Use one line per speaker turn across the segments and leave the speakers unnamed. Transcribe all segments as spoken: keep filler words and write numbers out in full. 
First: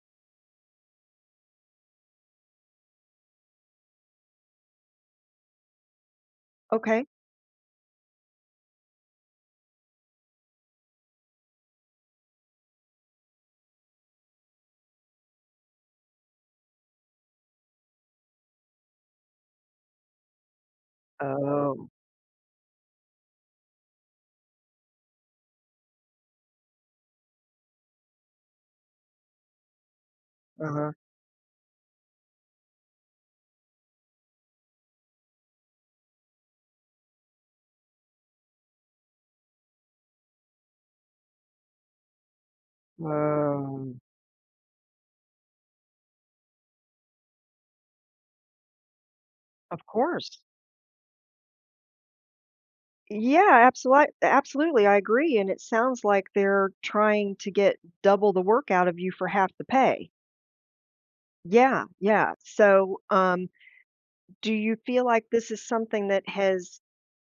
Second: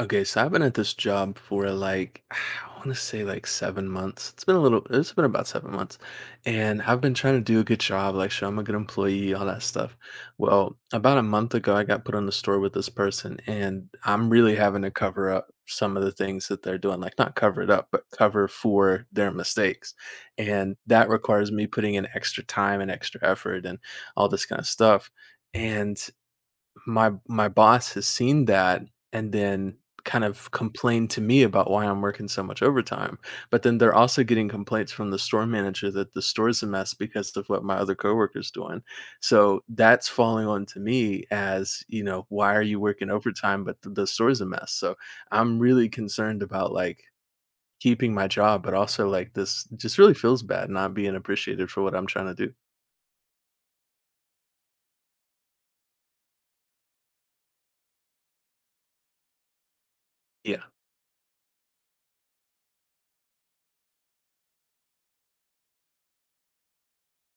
Okay, so I've been at this job for like I want to say like seven months. It's been a little. It's been about seven months, and I've
Okay.
been trying to do a good job, like show I'm a good employee, all that stuff. Well, about a month ago, I got put on the store with this person, and I'm really having to cover up some of the things that they're doing. Like not cover it up, but cover for their mistakes, and that requires me
Oh.
putting in extra time and extra effort and all this kind of stuff. And my my boss has seen that and then kind of
Uh-huh.
complained to me about why I'm working so much overtime. But then they're also getting complaints from the store manager that the store's a mess because of what my other coworker's doing. So that's falling on to me as, you know, why are you working overtime but the,
Um,
the store's a mess. So I'm really concerned about like keeping my job but also like this
of
just really
course.
feels bad not being appreciated for what I'm trying to do.
Yeah, absolutely. Absolutely, I agree. And it sounds like they're trying to get double the work out of you for half the pay.
Yeah.
Yeah, yeah. So, um, do you feel like this is something that has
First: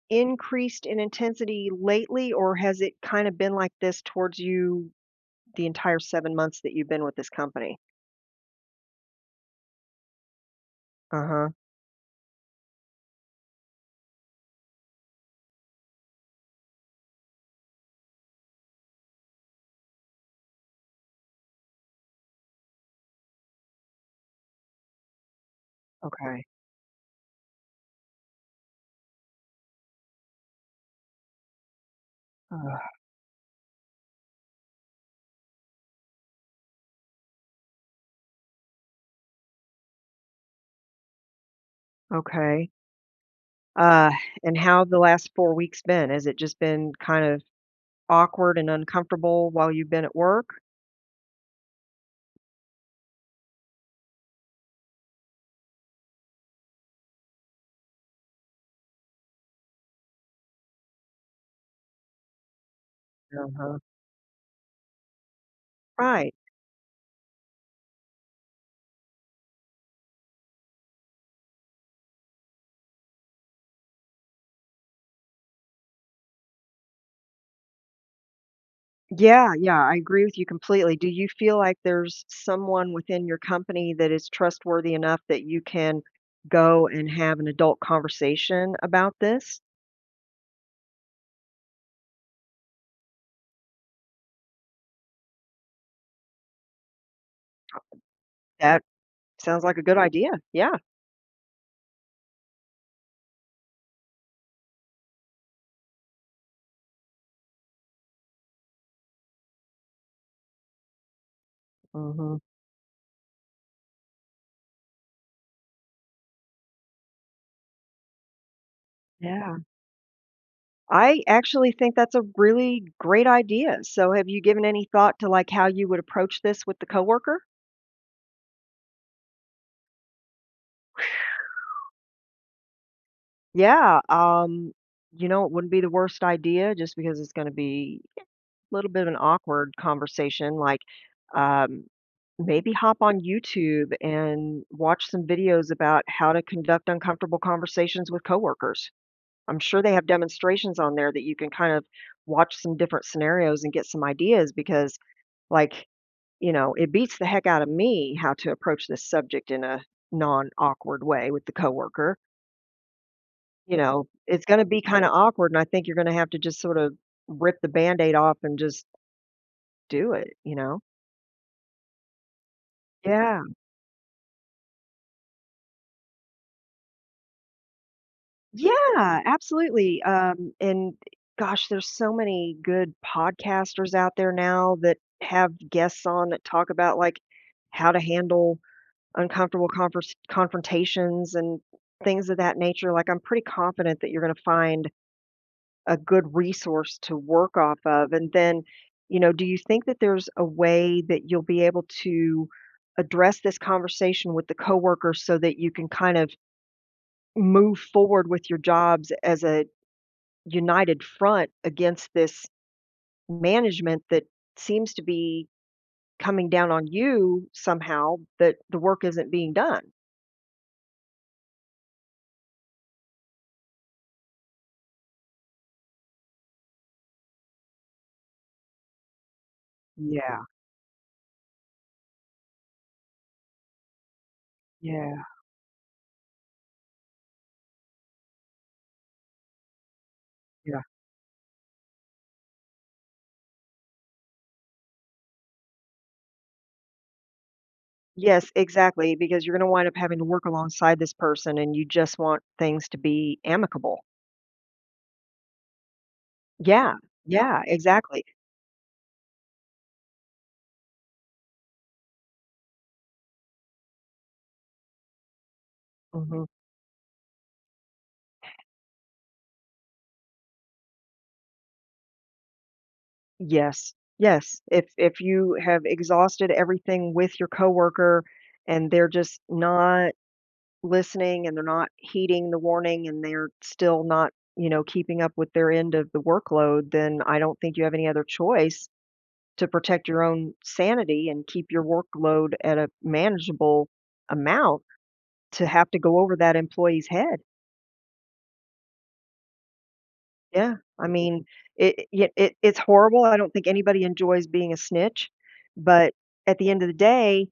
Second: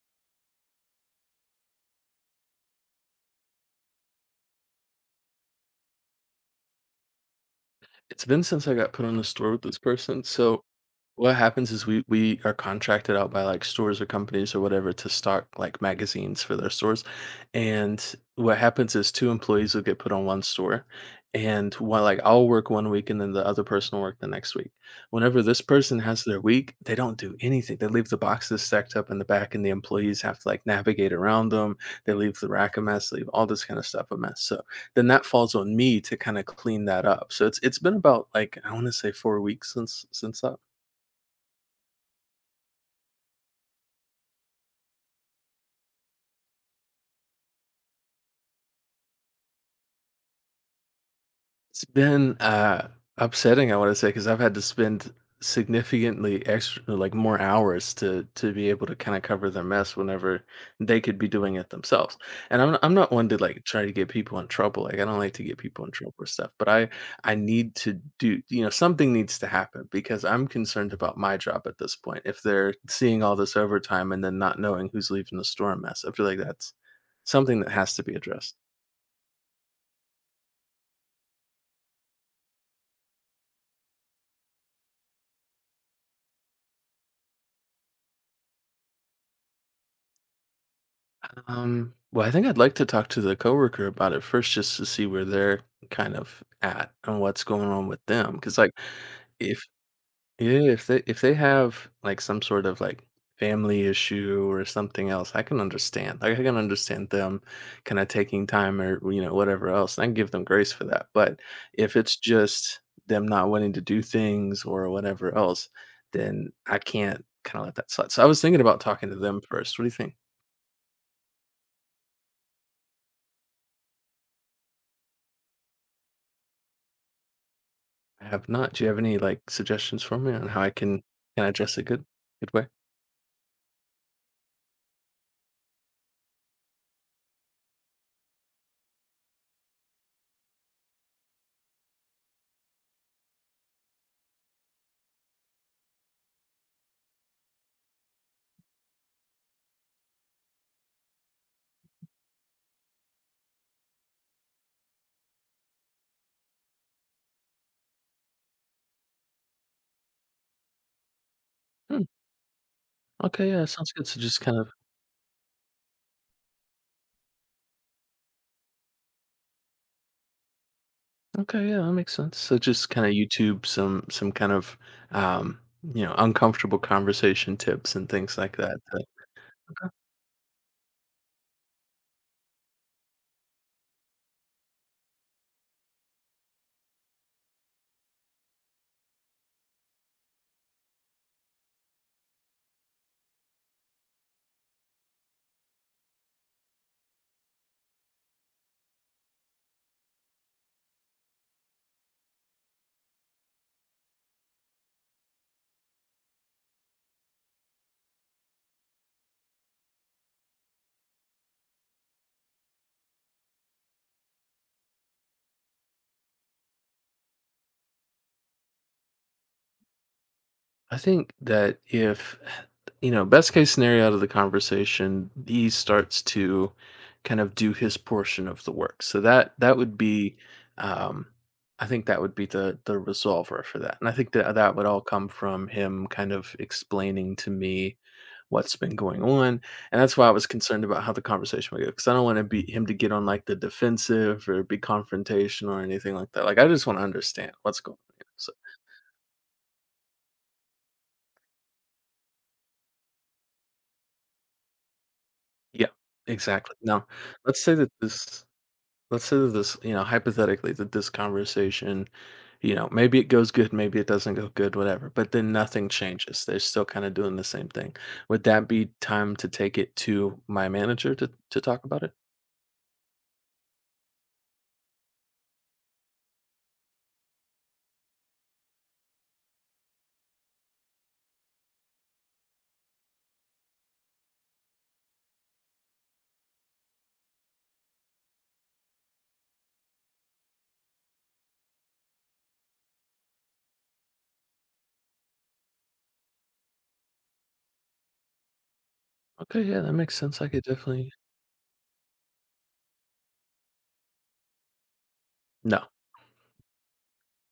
increased in intensity lately, or has it kind of been like this towards you the entire seven months that you've been with this company?
It's been since I got put on the store with this person. So what
Uh-huh.
happens is we we are contracted out by like stores or companies or whatever to stock like magazines for their stores, and what happens is two employees will get put on one store, and one like I'll work one week and then the other person will work the next week. Whenever this person has their
Okay.
week, they don't do anything. They leave the boxes stacked up in the back, and the employees have to like navigate around them. They leave the rack a
Ugh,
mess, leave all this kind of stuff a mess. So then that falls on me to kind of clean that up. So it's it's been about like I want to say four weeks since since that.
okay. Uh, and how the last four weeks been? Has it just been kind of awkward and uncomfortable while you've been at work?
It's been, uh, upsetting, I wanna say, because 'cause I've had to spend significantly extra like, more hours to to be able to kinda cover their mess whenever they could be doing it themselves, and I'm I'm not one to, like,
Uh-huh.
try to get people in trouble, like, I don't like to get people in trouble or
Right.
stuff, but I I need to do, you know, something needs to happen because I'm concerned about my job at this point. If they're seeing all this overtime and then not knowing who's leaving the store a mess, I feel like that's something that has to be addressed.
Yeah, yeah, I agree with you completely. Do you feel like there's someone within your company that is trustworthy enough that you can go and have an adult conversation about this?
Um, well, I think I'd like to talk to the coworker about it first just to see where they're kind of at and what's going on with them. Because, like,
That sounds
if
like a good idea.
yeah,
Yeah.
if they if they have like some sort of like family issue or something else, I can understand. Like I can understand them kind of taking time or you know whatever else, and I can give them grace for that. But if it's
Mhm.
just them not wanting to do things or whatever else, then I can't kind of let that slide. So I was thinking about talking to them
Yeah.
first. What do you think?
I actually think that's a really great idea. So have you given any thought to, like, how you would approach this with the coworker?
I have not. Do you have any like suggestions for me on how I can can I dress a good good way?
Yeah, um, you know, it wouldn't be the worst idea just because it's going to be a little bit of an awkward conversation. Like, um, maybe hop on YouTube and watch some videos about how to conduct uncomfortable conversations with coworkers. I'm sure they have demonstrations on there that you can kind of watch some different scenarios and get some ideas because, like, you know, it beats the heck out of me how to approach this subject in a non awkward way with the
Hmm.
coworker.
Okay, yeah,
You
sounds good.
know,
So just
it's
kind
gonna
of
be kinda awkward, and I think you're gonna have to just sort of rip the Band-Aid off and just do it, you know?
Okay, yeah, that makes sense. So just kind of
Yeah.
YouTube some some kind of um you know uncomfortable conversation tips and things like that. To-
Yeah, absolutely, um, and gosh, there's so many good podcasters out there now that have guests on that talk about, like, how to handle uncomfortable convers confrontations and things of that nature, like, I'm pretty confident that you're gonna find a good resource to work off of? And then, you know, do you think that there's a way that you'll be able to address this conversation with the coworkers so that you can kind of move forward with your jobs as a united front against this management that seems to be coming down on you somehow that the work isn't being done?
I think that if, you know, best case scenario out of the conversation, he starts to kind of do his portion of the work. So that that would be,
Yeah,
um, I think that would be the the resolver for that. And I think that that would all
yeah,
come from him kind of explaining to me what's been going on. And that's why I was
yeah.
concerned about how the conversation would go because I don't want to be him to get on like the defensive or be confrontational or anything like that. Like I just want to understand what's going on.
Yes,
So.
exactly, because you're going to wind up having to work alongside this person and you just want things to be amicable.
Yeah, exactly.
Yeah,
Now,
yeah,
let's say that
exactly.
this let's say that this, you know, hypothetically that this conversation, you know, maybe it goes good, maybe it doesn't go good, whatever, but then nothing changes.
Mhm.
They're still kind of doing the same thing. Would that be time to take it to my manager to to talk about it?
Yes, yes. If if you have exhausted everything with your coworker and they're just not listening and they're not heeding the warning and they're still not, you know, keeping up with their end of the workload, then I don't think you have any other choice to protect your own sanity and keep your workload at a manageable amount to have to go over that employee's head.
Okay, yeah, that makes sense. I could
Yeah, I
definitely
mean, it it yeah, it it's horrible, I don't think anybody enjoys being a snitch,
No.
but at the end of the day,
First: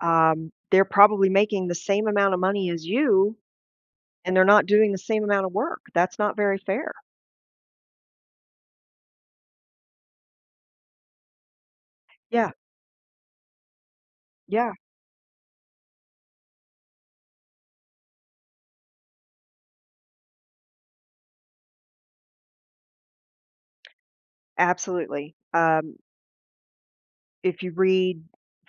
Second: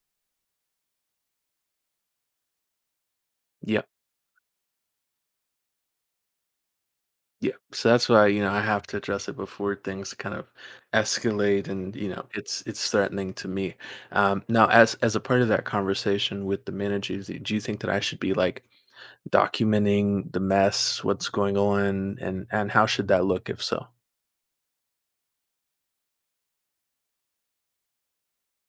um, they're probably making the same amount of money as you,
Yeah.
and they're not doing the same amount of work, that's not very fair.
Yeah, so that's why, you know, I have to address it before things kind of escalate and, you know,
Yeah,
it's it's threatening to me. Um, now,
yeah,
as as a part of that conversation with the managers, do you think that I should be like documenting the mess, what's going on, and and how should that look if so?
absolutely, um, if you read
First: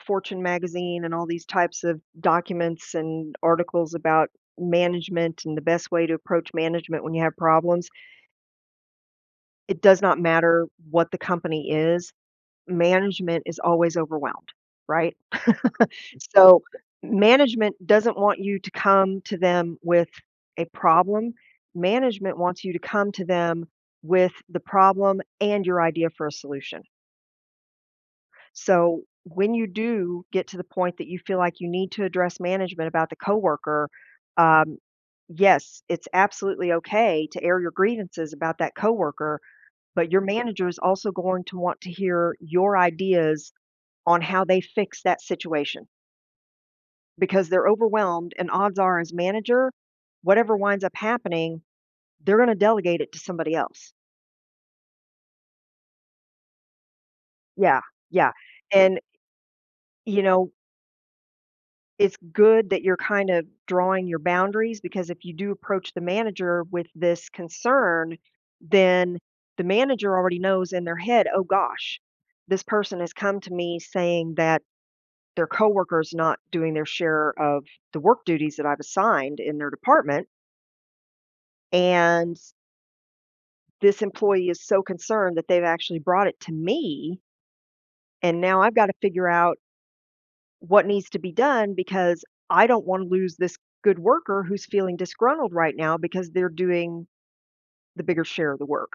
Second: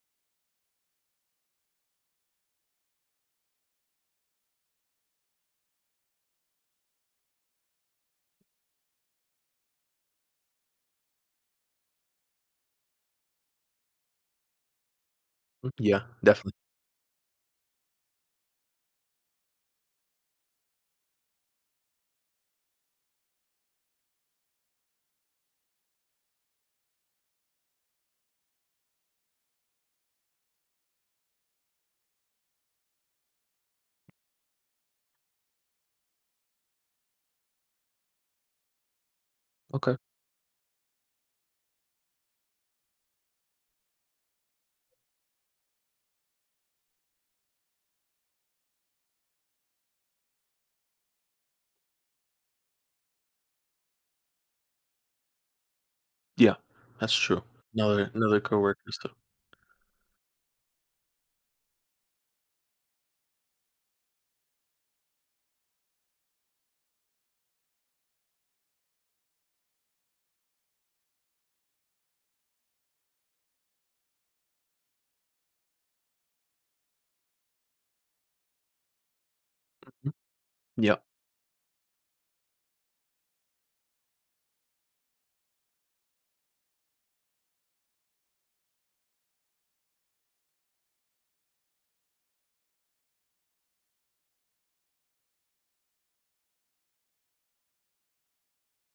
Fortune Magazine and all these types of documents and articles about management and the best way to approach management when you have problems, it does not matter what the company is, management is always overwhelmed, right?
Mm, yeah, definitely.
So management doesn't want you to come to them with a problem. Management wants you to come to them with the problem and your idea for a solution. So when you do get to the point that you feel like you need to address management about the coworker, um, yes, it's absolutely okay to air your grievances about that coworker,
Okay.
but your manager is also going to want to hear your ideas on how they fix that situation because they're overwhelmed. And odds are, as manager, whatever winds up happening, they're going to delegate it to somebody else.
Yeah, that's true.
Yeah,
Another
yeah.
another coworker.
And,
So,
you know, it's good that you're kind of drawing your boundaries because if you do approach the manager with this concern, then the manager already knows in their head, oh gosh, this person has come to me saying that their coworker's not doing their share of the work duties that I've assigned in their
mhm,
department.
yeah.
And this employee is so concerned that they've actually brought it to me, and now I've gotta figure out what needs to be done because I don't wanna lose this good worker who's feeling disgruntled right now because they're doing the bigger share of the work.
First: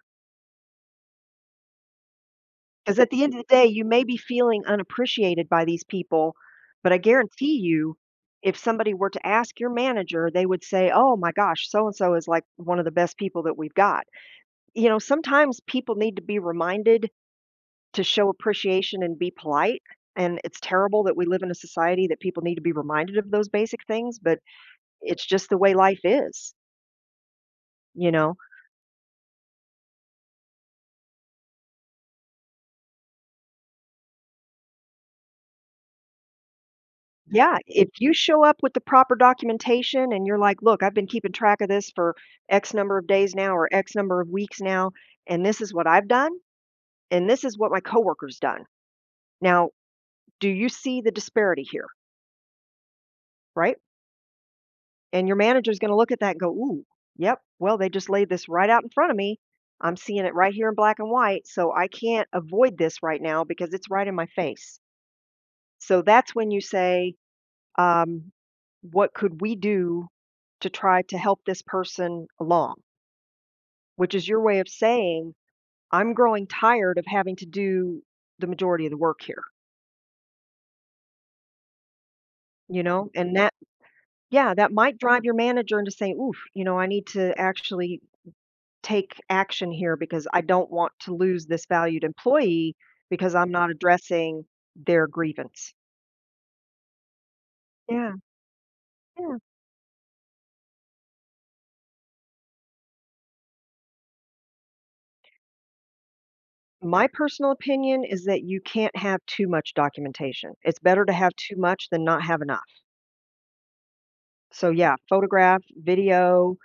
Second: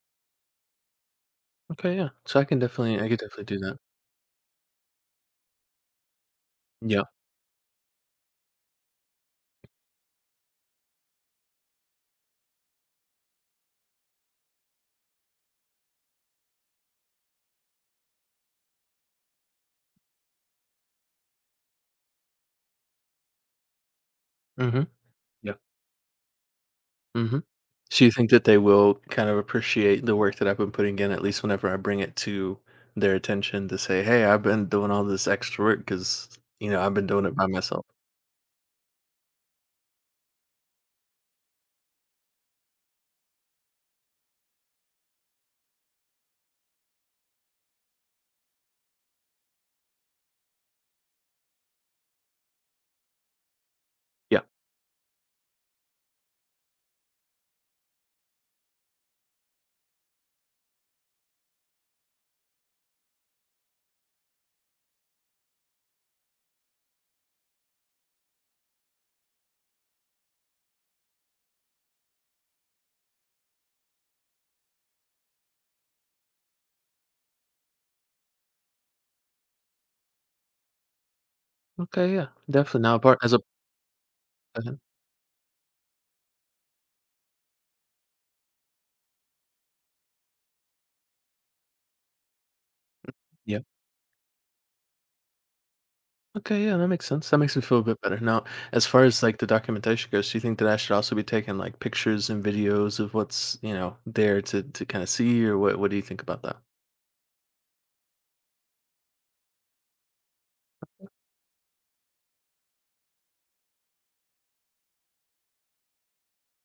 Okay. Yeah. So I can definitely
Because
I
at
could
the end of
definitely
the
do
day,
that.
you may be feeling unappreciated by these people, but I
Yeah.
guarantee you, if somebody were to ask your manager, they would say, "Oh my gosh, so and so is, like, one of the best people that we've got." You know, sometimes people need to be reminded to show appreciation and be polite. And it's terrible that we live in a society that people need to be reminded of those basic things, but
Mm-hmm.
it's just the way life is,
Mhm. So you
you
think
know?
that they will kind of appreciate the work that I've been putting in, at least whenever I bring it to their attention to say, "Hey, I've been doing all this extra work because, you know, I've been doing it by
Yeah,
myself."
if you show up with the proper documentation and you're like, look, I've been keeping track of this for X number of days now or X number of weeks now, and this is what I've done, and this is what my coworker's done. Now, do you see the disparity here? Right?
Yeah.
And your manager's gonna look at that and go, "Ooh, yep, well, they just laid this right out in front of me. I'm seeing it right here in black and white, so I can't avoid this right now because it's right in my face." So that's when you say, um, "What could we do to try to help this person along?" Which is your way of saying, "I'm growing tired of having to do the majority of the work here,"
Okay, yeah. Definitely.
you
Now,
know?
apart as
And
a
that yeah, that
uh.
might drive your manager into saying, "Oof, you know, I need to actually take action here because I don't want to lose this valued employee because I'm
Yeah.
not addressing their grievance."
Okay, yeah, that makes sense. That makes me feel a bit
Yeah,
better. Now, as far as, like,
yeah.
the documentation goes, do you think that I should also be taking, like, pictures and videos of what's, you know, there to to kinda see, or what what do you think about that?
My personal opinion is that you can't have too much documentation. It's better to have too much than not have enough. So yeah, photograph, video,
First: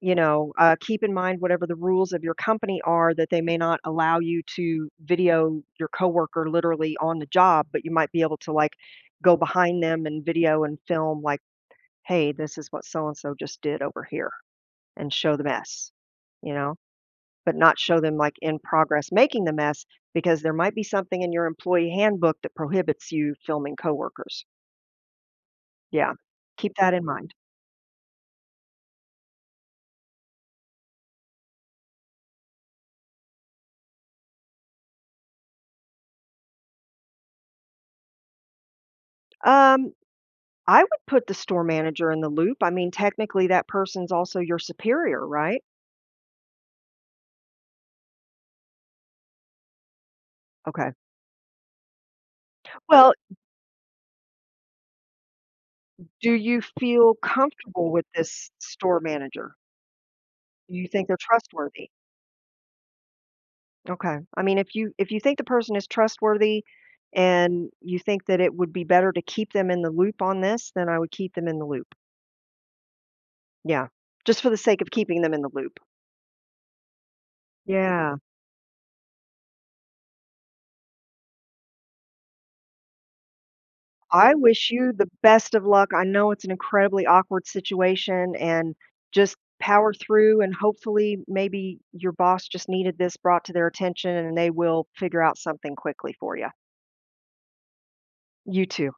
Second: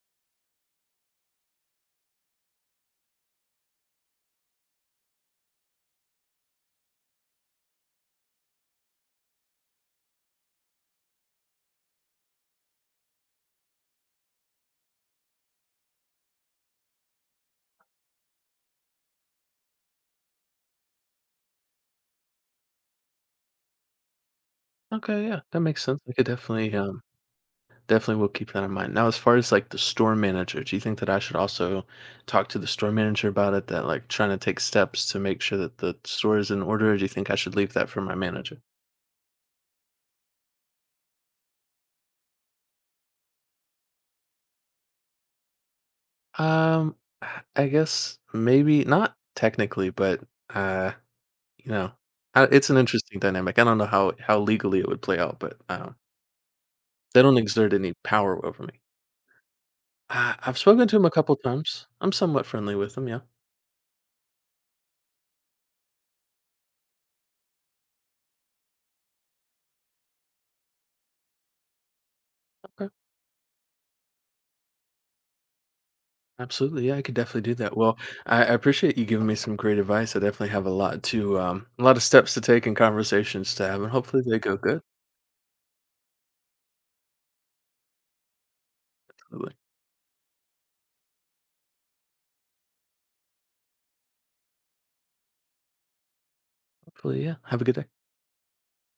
you know, uh, keep in mind whatever the rules of your company are that they may not allow you to video your coworker literally on the job, but you might be able to like go behind them and video and film like, "Hey, this is what so and so just did over here," and show the mess, you know, but not show them like in progress making the mess because there might be something in your employee handbook that prohibits you filming coworkers.
Okay, yeah, that makes sense. I
Yeah,
could definitely,
keep that
um
in mind.
definitely will keep that in mind. Now, as far as like the store manager, do you think that I should also talk to the store manager about it? That like trying to take steps to make sure that the store is in order. Or do you think I should leave that for my manager?
Um, I would put the store manager in the loop. I mean, technically, that person's also your superior, right?
Um, I I guess maybe not technically, but uh,
Okay.
you know, I- it's an
Well,
interesting dynamic. I don't know how how legally it would play out, but um,
do you feel
they don't exert
comfortable
any
with
power
this
over me.
store manager?
Uh, I've
Do
spoken
you
to him
think
a
they're
couple times.
trustworthy?
I'm somewhat friendly with him. Yeah.
Okay. I mean, if you if you think the person is trustworthy and you think that it would be better to keep them in the loop on this, then I would keep them in the loop. Yeah. Just for the sake of keeping them in the loop.
Absolutely, yeah, I could definitely do that. Well,
Yeah.
I, I appreciate you giving me some great advice. I definitely have a lot to, um, a lot of steps to take and conversations to have, and hopefully
I
they go
wish
good.
you the best of luck. I know it's an incredibly awkward situation and just
Absolutely.
power through and hopefully maybe your boss just needed this brought to their attention and they will figure out something quickly for you.
Hopefully, yeah. Have a good day.
You too.